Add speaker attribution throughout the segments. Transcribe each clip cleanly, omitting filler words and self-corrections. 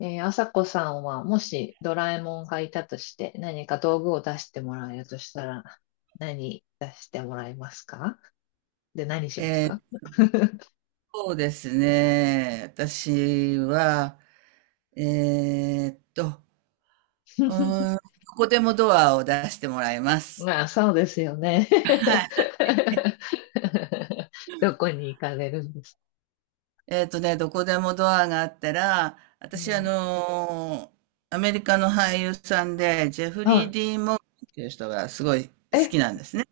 Speaker 1: あさこさんは、もしドラえもんがいたとして、何か道具を出してもらえるとしたら、何出してもらえますか？ で、何します
Speaker 2: えー、
Speaker 1: か？
Speaker 2: そうですね。私は、えーっと、どこでもドアを出してもらいます。
Speaker 1: まあ、そうですよね。
Speaker 2: はい。
Speaker 1: どこに行かれるんです
Speaker 2: どこでもドアがあったら、
Speaker 1: か？う
Speaker 2: 私、
Speaker 1: ん、
Speaker 2: アメリカの俳優さんで、ジェフリー・
Speaker 1: は
Speaker 2: ディーン・モーガンっていう人がすごい好
Speaker 1: い。
Speaker 2: きなんですね。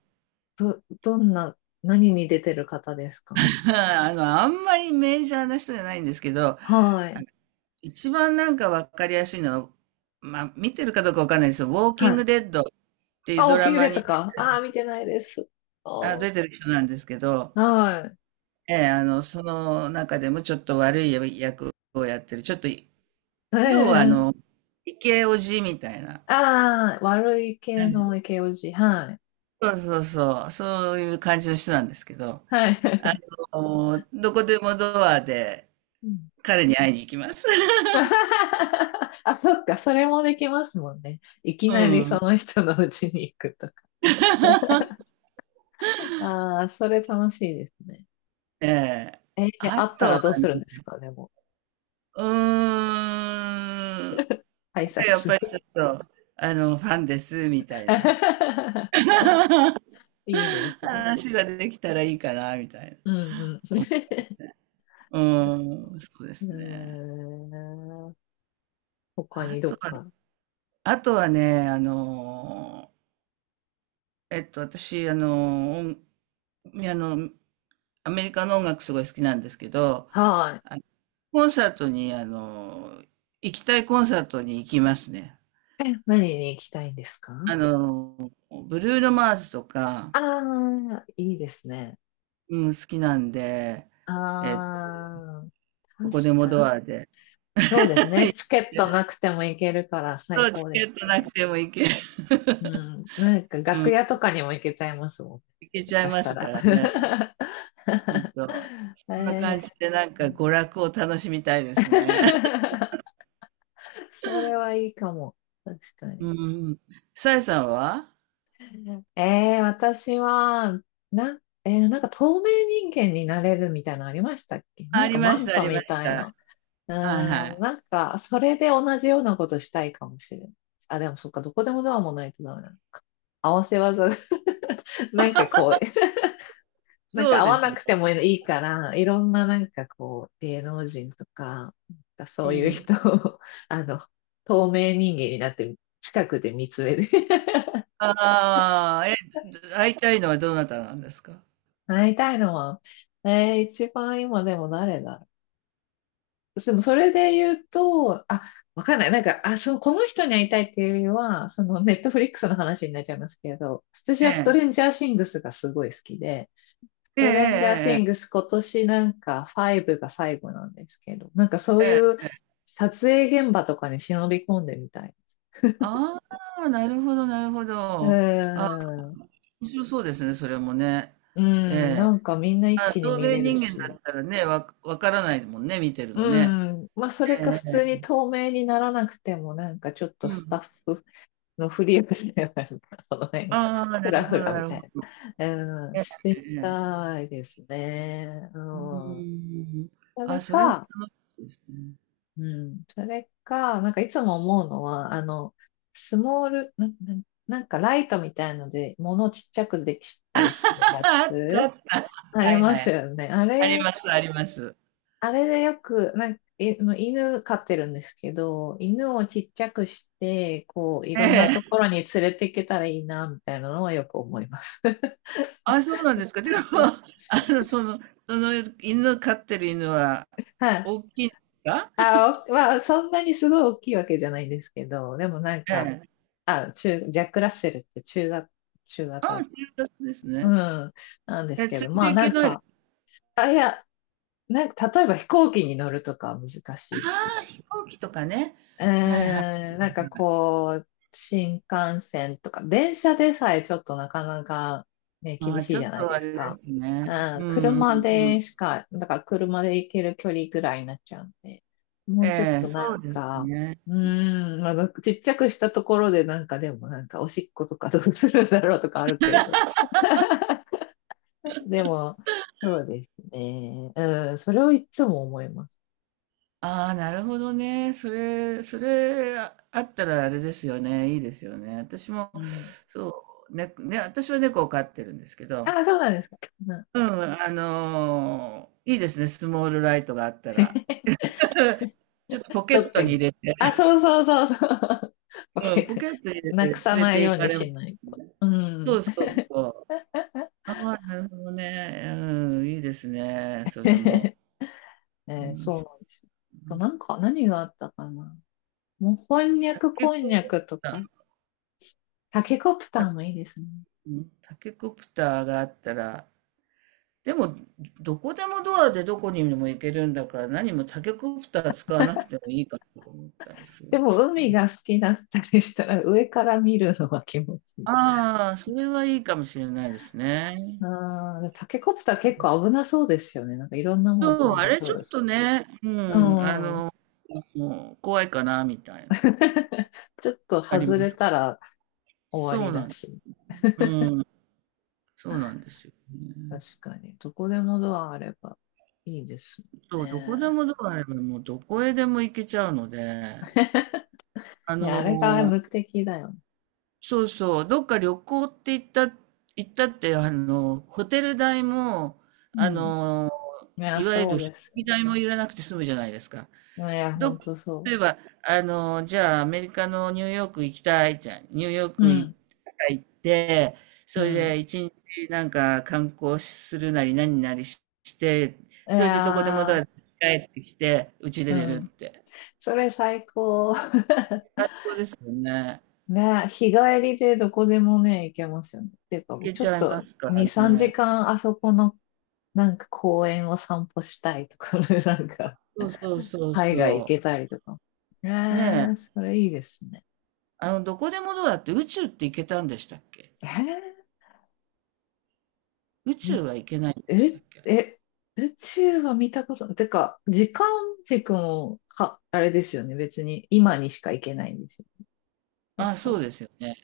Speaker 1: どんな、何に出てる方ですか？
Speaker 2: あんまりメジャーな人じゃないんですけど、
Speaker 1: は
Speaker 2: あ
Speaker 1: い。
Speaker 2: の一番なんかわかりやすいのは、まあ、見てるかどうかわかんないですよ。ウォーキ
Speaker 1: は
Speaker 2: ン
Speaker 1: い。
Speaker 2: グ・デッドていう
Speaker 1: あ、ウ
Speaker 2: ド
Speaker 1: ォー
Speaker 2: ラ
Speaker 1: キング
Speaker 2: マ
Speaker 1: デッド
Speaker 2: に
Speaker 1: か。ああ、見てないです。おー、
Speaker 2: 出てる人なんですけど、
Speaker 1: はい。
Speaker 2: ええ、その中でもちょっと悪い役をやってる、ちょっと、要は
Speaker 1: ええ、
Speaker 2: イケオジみたいな、
Speaker 1: ああ、悪い系のイケオジ。はい。
Speaker 2: そうそうそう、そういう感じの人なんですけど、
Speaker 1: は
Speaker 2: あ
Speaker 1: い。
Speaker 2: どこでもドアで
Speaker 1: うん。
Speaker 2: 彼に会いに行きます。
Speaker 1: あ、そっか、それもできますもんね。いき
Speaker 2: う
Speaker 1: なりそ
Speaker 2: ん。
Speaker 1: の人の家に行くとか。ああ、それ楽しいですね。
Speaker 2: ええ。
Speaker 1: えー、
Speaker 2: あ
Speaker 1: あっ
Speaker 2: と
Speaker 1: た
Speaker 2: は
Speaker 1: らどうするんです
Speaker 2: ね、
Speaker 1: か、でも。
Speaker 2: うーん、
Speaker 1: 挨
Speaker 2: やっぱ
Speaker 1: 拶。
Speaker 2: りちょっと、ファンです、みたいな。
Speaker 1: いいですね。
Speaker 2: 話ができたらいいかな、みたいな。
Speaker 1: うんうん。
Speaker 2: うん、うん、そうで
Speaker 1: うー
Speaker 2: すね。
Speaker 1: ん。他
Speaker 2: あ
Speaker 1: にど
Speaker 2: と
Speaker 1: っ
Speaker 2: は、
Speaker 1: か。
Speaker 2: あとはね、私、あの音あの、アメリカの音楽すごい好きなんですけど、
Speaker 1: は
Speaker 2: あのコンサートに、あの行きたいコンサートに行きますね。
Speaker 1: い。何に行きたいんですか？
Speaker 2: あのブルーノ・マーズとか、
Speaker 1: ああー、いいですね。
Speaker 2: うん、好きなんで、えっと、
Speaker 1: ああ、
Speaker 2: ど
Speaker 1: 確
Speaker 2: こでも
Speaker 1: か
Speaker 2: ド
Speaker 1: に。
Speaker 2: アで、
Speaker 1: そうです ね。チケットなくても行けるから
Speaker 2: そ
Speaker 1: 最
Speaker 2: う、チ
Speaker 1: 高で
Speaker 2: ケッ
Speaker 1: す
Speaker 2: トな
Speaker 1: ね。
Speaker 2: くても行ける。
Speaker 1: う ん。なんか楽屋とかにも行けちゃいますもんね、
Speaker 2: いけちゃ
Speaker 1: 下
Speaker 2: い
Speaker 1: 手し
Speaker 2: ま
Speaker 1: た
Speaker 2: すか
Speaker 1: ら。
Speaker 2: らね。ほん と。
Speaker 1: え
Speaker 2: そんな感じ
Speaker 1: ー
Speaker 2: でなんか娯楽を楽しみたいですね。
Speaker 1: それはいいかも。確かに。
Speaker 2: うんうん。さえさんは？
Speaker 1: 私は、なんか透明人間になれるみたいなのありましたっけ？
Speaker 2: あ、
Speaker 1: な
Speaker 2: あ
Speaker 1: ん
Speaker 2: り
Speaker 1: かマ
Speaker 2: まし
Speaker 1: ン
Speaker 2: た、あ
Speaker 1: タ
Speaker 2: りま
Speaker 1: み
Speaker 2: し
Speaker 1: たい
Speaker 2: た。
Speaker 1: な。う
Speaker 2: はいは
Speaker 1: ーん、
Speaker 2: い。
Speaker 1: なんか、それで同じようなことしたいかもしれん。あ、でもそっか、どこでもドアもないとダメな合わせ技が、なんかこう、なん
Speaker 2: そ
Speaker 1: か
Speaker 2: う
Speaker 1: 合
Speaker 2: で
Speaker 1: わ
Speaker 2: す
Speaker 1: な
Speaker 2: ね。
Speaker 1: くてもいいから、いろんななんかこう、芸能人とか、なんかそ
Speaker 2: う
Speaker 1: ういう
Speaker 2: ん。
Speaker 1: 人を、あの、透明人間になって、近くで見つめて。
Speaker 2: ああ、え、会いたいのはどなたなんですか？
Speaker 1: なりたいのは、一番今でも誰だ。でもそれで言うと、あ、わかんない。なんか、あ、そう、この人に会いたいっていうよりは、そのネットフリックスの話になっちゃいますけど、私
Speaker 2: え
Speaker 1: はストレ
Speaker 2: え。
Speaker 1: ンジャーシングスがすごい好きで、ス
Speaker 2: え
Speaker 1: トレンジャーシ
Speaker 2: え
Speaker 1: ング
Speaker 2: ええ
Speaker 1: ス今年なんか5が最後なんですけど、なんかそう
Speaker 2: え
Speaker 1: い
Speaker 2: え。
Speaker 1: う
Speaker 2: ええ。
Speaker 1: 撮影現場とかに忍び込んでみたい。
Speaker 2: ああ、なるほどなるほ
Speaker 1: うー
Speaker 2: ど。あ、
Speaker 1: ん、
Speaker 2: 面白そうですね、それもね。
Speaker 1: うん、なんかみんな一
Speaker 2: あ、
Speaker 1: 気に
Speaker 2: 透
Speaker 1: 見
Speaker 2: 明
Speaker 1: れる
Speaker 2: 人間だ
Speaker 1: し、
Speaker 2: ったらね、わからないもんね、見てるのね。
Speaker 1: うん、まあそれか
Speaker 2: え
Speaker 1: 普通に
Speaker 2: え。
Speaker 1: 透明にならなくてもなんかちょっと
Speaker 2: う
Speaker 1: スタッ
Speaker 2: ん。
Speaker 1: フのフリープレイなるか、その辺、
Speaker 2: ああ、
Speaker 1: ふ
Speaker 2: な
Speaker 1: ら
Speaker 2: るほ
Speaker 1: ふ
Speaker 2: ど
Speaker 1: ら
Speaker 2: な
Speaker 1: み
Speaker 2: る
Speaker 1: た
Speaker 2: ほど
Speaker 1: い
Speaker 2: ね。
Speaker 1: な、うん、
Speaker 2: え
Speaker 1: して
Speaker 2: え
Speaker 1: み
Speaker 2: ええ
Speaker 1: たいですね。
Speaker 2: う
Speaker 1: うん。
Speaker 2: ーん。
Speaker 1: それ
Speaker 2: あ、それも
Speaker 1: か、
Speaker 2: 楽しいですね。
Speaker 1: うん、それか、なんかいつも思うのは、スモール、な、なんかライトみたいので、物をちっちゃくでき たりするや
Speaker 2: あったあ
Speaker 1: つ、
Speaker 2: った。
Speaker 1: あ
Speaker 2: は
Speaker 1: り
Speaker 2: い
Speaker 1: ま
Speaker 2: は
Speaker 1: す
Speaker 2: い。
Speaker 1: よね。あ
Speaker 2: あり
Speaker 1: れ、
Speaker 2: ますあります。
Speaker 1: あれでよく、なんか、いあの犬飼ってるんですけど、犬をちっちゃくして、こう、い
Speaker 2: え
Speaker 1: ろんなと
Speaker 2: え。
Speaker 1: ころに連れて行けたらいいな、みたいなのはよく思います。
Speaker 2: あ、そうなんですか。でも、
Speaker 1: な
Speaker 2: あの、そのその犬飼ってる犬は
Speaker 1: はい。
Speaker 2: 大きいんですか？
Speaker 1: あ、おまあ、そんなにすごい大きいわけじゃないんですけど、でもなん
Speaker 2: え
Speaker 1: か、
Speaker 2: え。
Speaker 1: あ、ジャック・ラッセルって中型、中
Speaker 2: ああ、
Speaker 1: 型、
Speaker 2: 中型です
Speaker 1: う
Speaker 2: ね。
Speaker 1: ん、なんで
Speaker 2: え、
Speaker 1: す
Speaker 2: 連
Speaker 1: け
Speaker 2: れ
Speaker 1: ど、ま
Speaker 2: て
Speaker 1: あ
Speaker 2: い
Speaker 1: な
Speaker 2: け
Speaker 1: ん
Speaker 2: ない？
Speaker 1: か、あ、いや、なんか、例えば飛行機に乗るとかは難
Speaker 2: あ
Speaker 1: しいし、
Speaker 2: あ、飛行機とかね。
Speaker 1: う
Speaker 2: はいはい。
Speaker 1: ーん、なんかこう、新幹線とか、電車でさえちょっとなかなかね、
Speaker 2: あ
Speaker 1: 厳
Speaker 2: あ、
Speaker 1: しい
Speaker 2: ちょ
Speaker 1: じ
Speaker 2: っ
Speaker 1: ゃない
Speaker 2: とあ
Speaker 1: です
Speaker 2: れで
Speaker 1: か。
Speaker 2: すね。
Speaker 1: うん、
Speaker 2: うんうん
Speaker 1: 車
Speaker 2: うん。
Speaker 1: でしか、だから車で行ける距離ぐらいになっちゃうんで、もうちょっ
Speaker 2: ええ、
Speaker 1: とな
Speaker 2: そう
Speaker 1: ん
Speaker 2: です
Speaker 1: か、
Speaker 2: ね。
Speaker 1: うーん、まあ、ちっちゃくしたところでなんかでもなんかおしっことかどうするんだろうとかあるけど。でも、そうですね。うん、それをいつも思います。
Speaker 2: ああ、なるほどね。それあったらあれですよね。いいですよね。私も、
Speaker 1: うん。
Speaker 2: そう、ね、私は猫を飼ってるんですけど、
Speaker 1: あ、そうなんですか。うん。
Speaker 2: うん、いいですね。スモールライトがあったら。ちょっとポケ
Speaker 1: ど
Speaker 2: ッ
Speaker 1: っ
Speaker 2: ト
Speaker 1: か
Speaker 2: に入
Speaker 1: に。
Speaker 2: れて、
Speaker 1: あ、そうそうそうそう。オッ
Speaker 2: うん、ポ
Speaker 1: ケ
Speaker 2: ケットに入れ
Speaker 1: ー、な
Speaker 2: て
Speaker 1: く
Speaker 2: 連
Speaker 1: さ
Speaker 2: れ
Speaker 1: ない
Speaker 2: て
Speaker 1: よう
Speaker 2: 行か
Speaker 1: に
Speaker 2: れま
Speaker 1: しな
Speaker 2: す。
Speaker 1: いと。う
Speaker 2: そ
Speaker 1: ん。
Speaker 2: うそうそう。ああ、なるほどね。うん、いいですね。それも。
Speaker 1: え
Speaker 2: うん、
Speaker 1: そう
Speaker 2: そう。
Speaker 1: なんですよ。あとなんか、何があったかな。もう、こんにゃ
Speaker 2: タ
Speaker 1: く
Speaker 2: ケ
Speaker 1: こんにゃ
Speaker 2: コプ
Speaker 1: くと
Speaker 2: ター、
Speaker 1: か、タケコプタ
Speaker 2: タ、
Speaker 1: ーもいいですね。
Speaker 2: うんタケコプターがあったら、でも、どこでもドアでどこにでも行けるんだから、何もタケコプター使わなくてもいいかなと思ったりす
Speaker 1: で
Speaker 2: る。
Speaker 1: も、海が好きだったりしたら、上から見るのは気持ちいい。
Speaker 2: ああ、それはいいかもしれないですね。
Speaker 1: ああ、タケコプター結構危なそうですよね。なんかいろんなもん
Speaker 2: そう、
Speaker 1: 飛ん
Speaker 2: あ
Speaker 1: で
Speaker 2: れ
Speaker 1: そ
Speaker 2: ち
Speaker 1: う
Speaker 2: ょ
Speaker 1: で
Speaker 2: っ
Speaker 1: す。
Speaker 2: とね、
Speaker 1: う
Speaker 2: ん、あ
Speaker 1: ん。
Speaker 2: の、もう怖いかな、みたいな。
Speaker 1: ちょっと
Speaker 2: あり
Speaker 1: 外
Speaker 2: ま
Speaker 1: れ
Speaker 2: す。
Speaker 1: たら終わ
Speaker 2: そ
Speaker 1: り
Speaker 2: うな
Speaker 1: だ
Speaker 2: ん、
Speaker 1: し。
Speaker 2: うん、そうなんですよね。
Speaker 1: 確かに。どこでもドアあればいいですもん
Speaker 2: そう、どこで
Speaker 1: ね。
Speaker 2: もドアあれば、もうどこへでも行けちゃうので、あ
Speaker 1: いや、あれが
Speaker 2: の
Speaker 1: 目的だよね。
Speaker 2: そうそう、どっか旅行って言った、行ったって、ホテル代も、あ
Speaker 1: うん。
Speaker 2: の、
Speaker 1: いや、
Speaker 2: いわゆ
Speaker 1: そ
Speaker 2: る
Speaker 1: う
Speaker 2: 飛
Speaker 1: で
Speaker 2: 行
Speaker 1: す
Speaker 2: 機
Speaker 1: よ
Speaker 2: 代もいらなくて済むじゃないですか。
Speaker 1: ね。いや、
Speaker 2: ど
Speaker 1: ほん
Speaker 2: っ、
Speaker 1: とそ
Speaker 2: 例えば、じゃあアメリカのニューヨーク行きたいじゃん。ニューヨー
Speaker 1: う。う
Speaker 2: ク行
Speaker 1: ん。
Speaker 2: 行って、
Speaker 1: う
Speaker 2: それ
Speaker 1: ん。
Speaker 2: で一日なんか観光するなり何なりして、
Speaker 1: い
Speaker 2: それでどこでもドア
Speaker 1: や
Speaker 2: で帰ってきて、うちで
Speaker 1: ー、
Speaker 2: 寝
Speaker 1: う
Speaker 2: るっ
Speaker 1: ん。
Speaker 2: て。
Speaker 1: それ最高。
Speaker 2: 最高ですよね。
Speaker 1: ね、日帰りでどこでもね、行けますよね。っていうか、
Speaker 2: 行け
Speaker 1: ちょ
Speaker 2: ち
Speaker 1: っ
Speaker 2: ゃいま
Speaker 1: と
Speaker 2: すから
Speaker 1: 2、3
Speaker 2: ね。
Speaker 1: 時間あそこのなんか公園を散歩したいとか、 なんか
Speaker 2: そうそうそう
Speaker 1: 海外行
Speaker 2: そう。
Speaker 1: けたりとか。
Speaker 2: ねえ、
Speaker 1: それいいですね。
Speaker 2: どこでもドアって宇宙って行けたんでしたっけ？
Speaker 1: え
Speaker 2: 宇宙
Speaker 1: ー、
Speaker 2: は行けないんでした
Speaker 1: え、
Speaker 2: っけ、あれ。
Speaker 1: え、宇宙は見たこと、てか、時間軸もか、あれですよね。別に今にしか行けないんですよ。だ
Speaker 2: あ、
Speaker 1: か
Speaker 2: そう
Speaker 1: ら、うん、
Speaker 2: ですよね。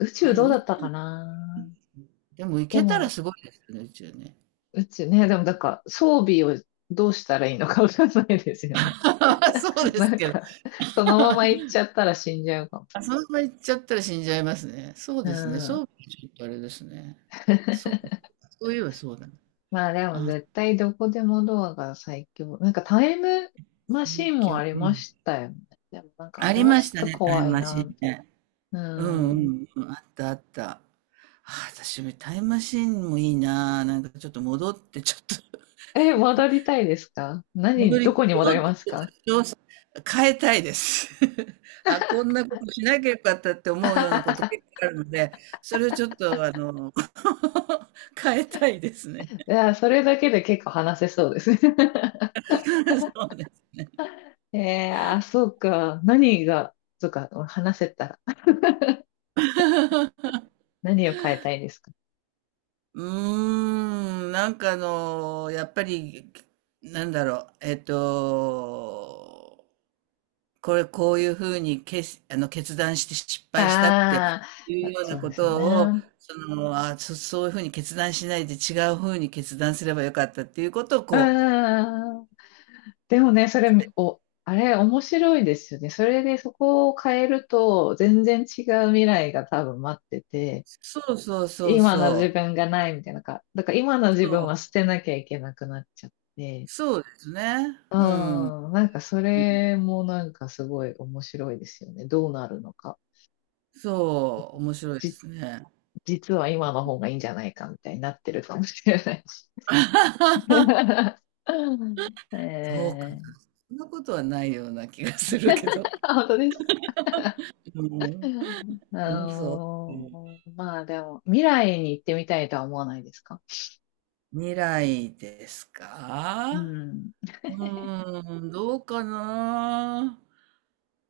Speaker 1: 宇
Speaker 2: あ
Speaker 1: 宙
Speaker 2: れ
Speaker 1: どうだ
Speaker 2: 宇
Speaker 1: ったか
Speaker 2: 宙、
Speaker 1: な。
Speaker 2: でも行
Speaker 1: で
Speaker 2: けたら
Speaker 1: も、
Speaker 2: すごいですよね、宇宙ね。
Speaker 1: 宇宙ね、でもだから装備をどうしたらいいのかわかんないですよね。
Speaker 2: そう で
Speaker 1: な
Speaker 2: す
Speaker 1: ん
Speaker 2: けど。
Speaker 1: か、そのまま行っ ちゃったら死んじゃうかも。
Speaker 2: あ、そんな行っちゃったら死んじゃいますね。そう
Speaker 1: う
Speaker 2: ですね、そ
Speaker 1: ん。
Speaker 2: う、ちょっとあれですね。そうか、そういえばそうだね。
Speaker 1: まあでも絶対どこでもドアが最強。なんかタイムマシ
Speaker 2: 最
Speaker 1: ンもあ
Speaker 2: 強。
Speaker 1: り
Speaker 2: う
Speaker 1: ま
Speaker 2: ん。
Speaker 1: したよね。でもなんかあ
Speaker 2: あ
Speaker 1: れ
Speaker 2: り
Speaker 1: は
Speaker 2: ま
Speaker 1: ちょ
Speaker 2: し
Speaker 1: っ
Speaker 2: た
Speaker 1: と
Speaker 2: ね、タイ
Speaker 1: 怖
Speaker 2: ム
Speaker 1: い
Speaker 2: マシー
Speaker 1: な。
Speaker 2: ンね。
Speaker 1: う
Speaker 2: うんう
Speaker 1: ん。
Speaker 2: んうん、あったあった。ああ、私もタイムマシーンもいいな。なんかちょっと戻ってちょっと
Speaker 1: 戻りたいですか？
Speaker 2: 戻
Speaker 1: 何、ど
Speaker 2: り
Speaker 1: こに
Speaker 2: 戻
Speaker 1: 戻
Speaker 2: っ
Speaker 1: り
Speaker 2: て
Speaker 1: ますか？
Speaker 2: 調査変えたいです。あ、こんなことしなきゃよかったって思うようなこと結構 あるので、それをちょっと変えたいですね。
Speaker 1: いや、それだけで結構話せそうですね。
Speaker 2: そうです。
Speaker 1: あ、そうか。何が、そうか、話せたら。何を変えたいですか？
Speaker 2: うーん、なんかやっぱり、なんだろう、こういうふうにけあの、決断して失敗したって
Speaker 1: あ
Speaker 2: いう
Speaker 1: あ、
Speaker 2: よう
Speaker 1: そ
Speaker 2: な
Speaker 1: う
Speaker 2: こ
Speaker 1: ですよ
Speaker 2: とを、
Speaker 1: ね。
Speaker 2: そういうふうに決断しないで違うふうに決断すればよかったっていうことをこう
Speaker 1: うん。でもね、それ、あれ、面白いですよね。それでそこを変えると、全然違う未来が多分待ってて、
Speaker 2: そうそうそう
Speaker 1: 今の自
Speaker 2: そう。
Speaker 1: 分がないみたいなか、だから今の自
Speaker 2: そ
Speaker 1: 分は
Speaker 2: う、
Speaker 1: 捨てなきゃいけなくなっちゃって、
Speaker 2: そうですね。
Speaker 1: う
Speaker 2: うん。
Speaker 1: ん、なんかそれもなんかすごい面白いですよね。どうなるのか。
Speaker 2: そう、面白いで
Speaker 1: じ、
Speaker 2: すね。
Speaker 1: 実は今の方がいいんじゃないかみたいになってるかもしれない。
Speaker 2: そうかな。
Speaker 1: えー、
Speaker 2: そんなことはないような気がするけど。
Speaker 1: 本当ですか。
Speaker 2: うん。
Speaker 1: あ
Speaker 2: うん、そう。うん。
Speaker 1: のまあでも、未来に行ってみたいとは思わないですか？
Speaker 2: 未来ですか？
Speaker 1: うん。
Speaker 2: うーん、どうかな。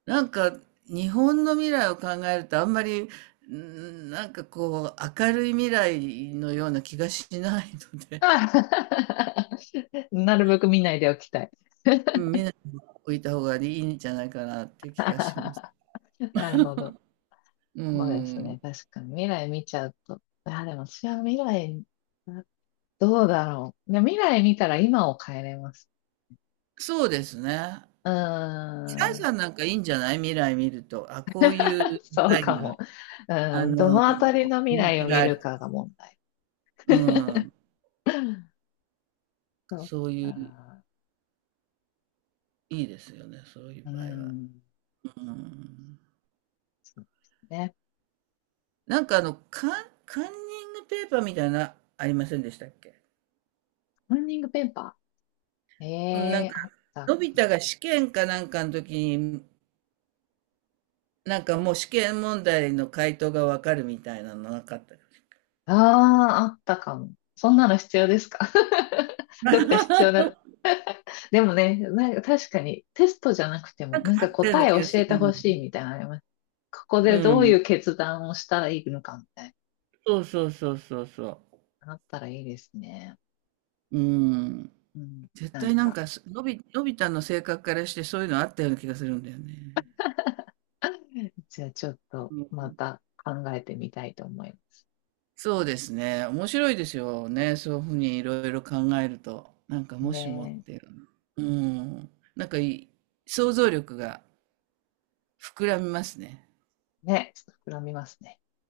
Speaker 2: なんか日本の未来を考えるとあんまり、うん、なんかこう明るい未来のような気がしないので、
Speaker 1: なるべく見ないでおきたい。
Speaker 2: うん、みん置いた方がいいんじゃないかなって気がします。
Speaker 1: なるほど。
Speaker 2: う
Speaker 1: そうです
Speaker 2: ん、
Speaker 1: ね。確かに。未来見ちゃうと。いや、でも私は未来、あどうだろう。いや、未来見たら今を変えれます。
Speaker 2: そうですね。
Speaker 1: うー
Speaker 2: 白井
Speaker 1: ん。
Speaker 2: さんなんかいいんじゃない？未来見ると。あ、こういう未
Speaker 1: そう
Speaker 2: 来
Speaker 1: かも。
Speaker 2: が、あ
Speaker 1: うん。ど
Speaker 2: の、
Speaker 1: のあたりの未
Speaker 2: 人
Speaker 1: 来
Speaker 2: 気
Speaker 1: を見
Speaker 2: がある。
Speaker 1: るかが問題。
Speaker 2: うん、
Speaker 1: そ
Speaker 2: そう
Speaker 1: う
Speaker 2: いう、
Speaker 1: か。
Speaker 2: いいですよね、そういう
Speaker 1: う
Speaker 2: 場合は。
Speaker 1: ん。
Speaker 2: うん
Speaker 1: そうですね。
Speaker 2: なんかカンニングペーパーみたいな、ありませんでしたっけ？
Speaker 1: ランニングペーパー。
Speaker 2: うん、なんか、
Speaker 1: あったっ
Speaker 2: のび
Speaker 1: け？
Speaker 2: 太が試験かなんかの時に、なんかもう試験問題の回答がわかるみたいなのなかったです。
Speaker 1: あああったかも。そんなの必要ですか？ どっか必要だ。でもね、なんか確かにテストじゃなくて
Speaker 2: な
Speaker 1: も、
Speaker 2: んか
Speaker 1: なん
Speaker 2: あ
Speaker 1: か
Speaker 2: ったよう
Speaker 1: 答
Speaker 2: な
Speaker 1: え
Speaker 2: 気
Speaker 1: 教
Speaker 2: がす
Speaker 1: えてほ
Speaker 2: る。
Speaker 1: しいみたいなのあります。ここ
Speaker 2: う
Speaker 1: でどうい
Speaker 2: ん。
Speaker 1: う決断をしたらいいのかみたい
Speaker 2: そうそうそうそうそ
Speaker 1: な、あったらいいですね。
Speaker 2: う。うん。
Speaker 1: うん。
Speaker 2: 絶
Speaker 1: なん
Speaker 2: 対なん
Speaker 1: か、
Speaker 2: か、すのび、のび太の性格からしてそういうのあったような気がするんだよね。
Speaker 1: じゃあちょっとまた考えてみたいと思います。
Speaker 2: そうですね。面白いですよね。そういうふうにいろいろ考えると。なんかもしもっ
Speaker 1: ね
Speaker 2: ていうの。うん。なんかいい想像力が膨らみますね。
Speaker 1: え、ねちょっと膨らみますね。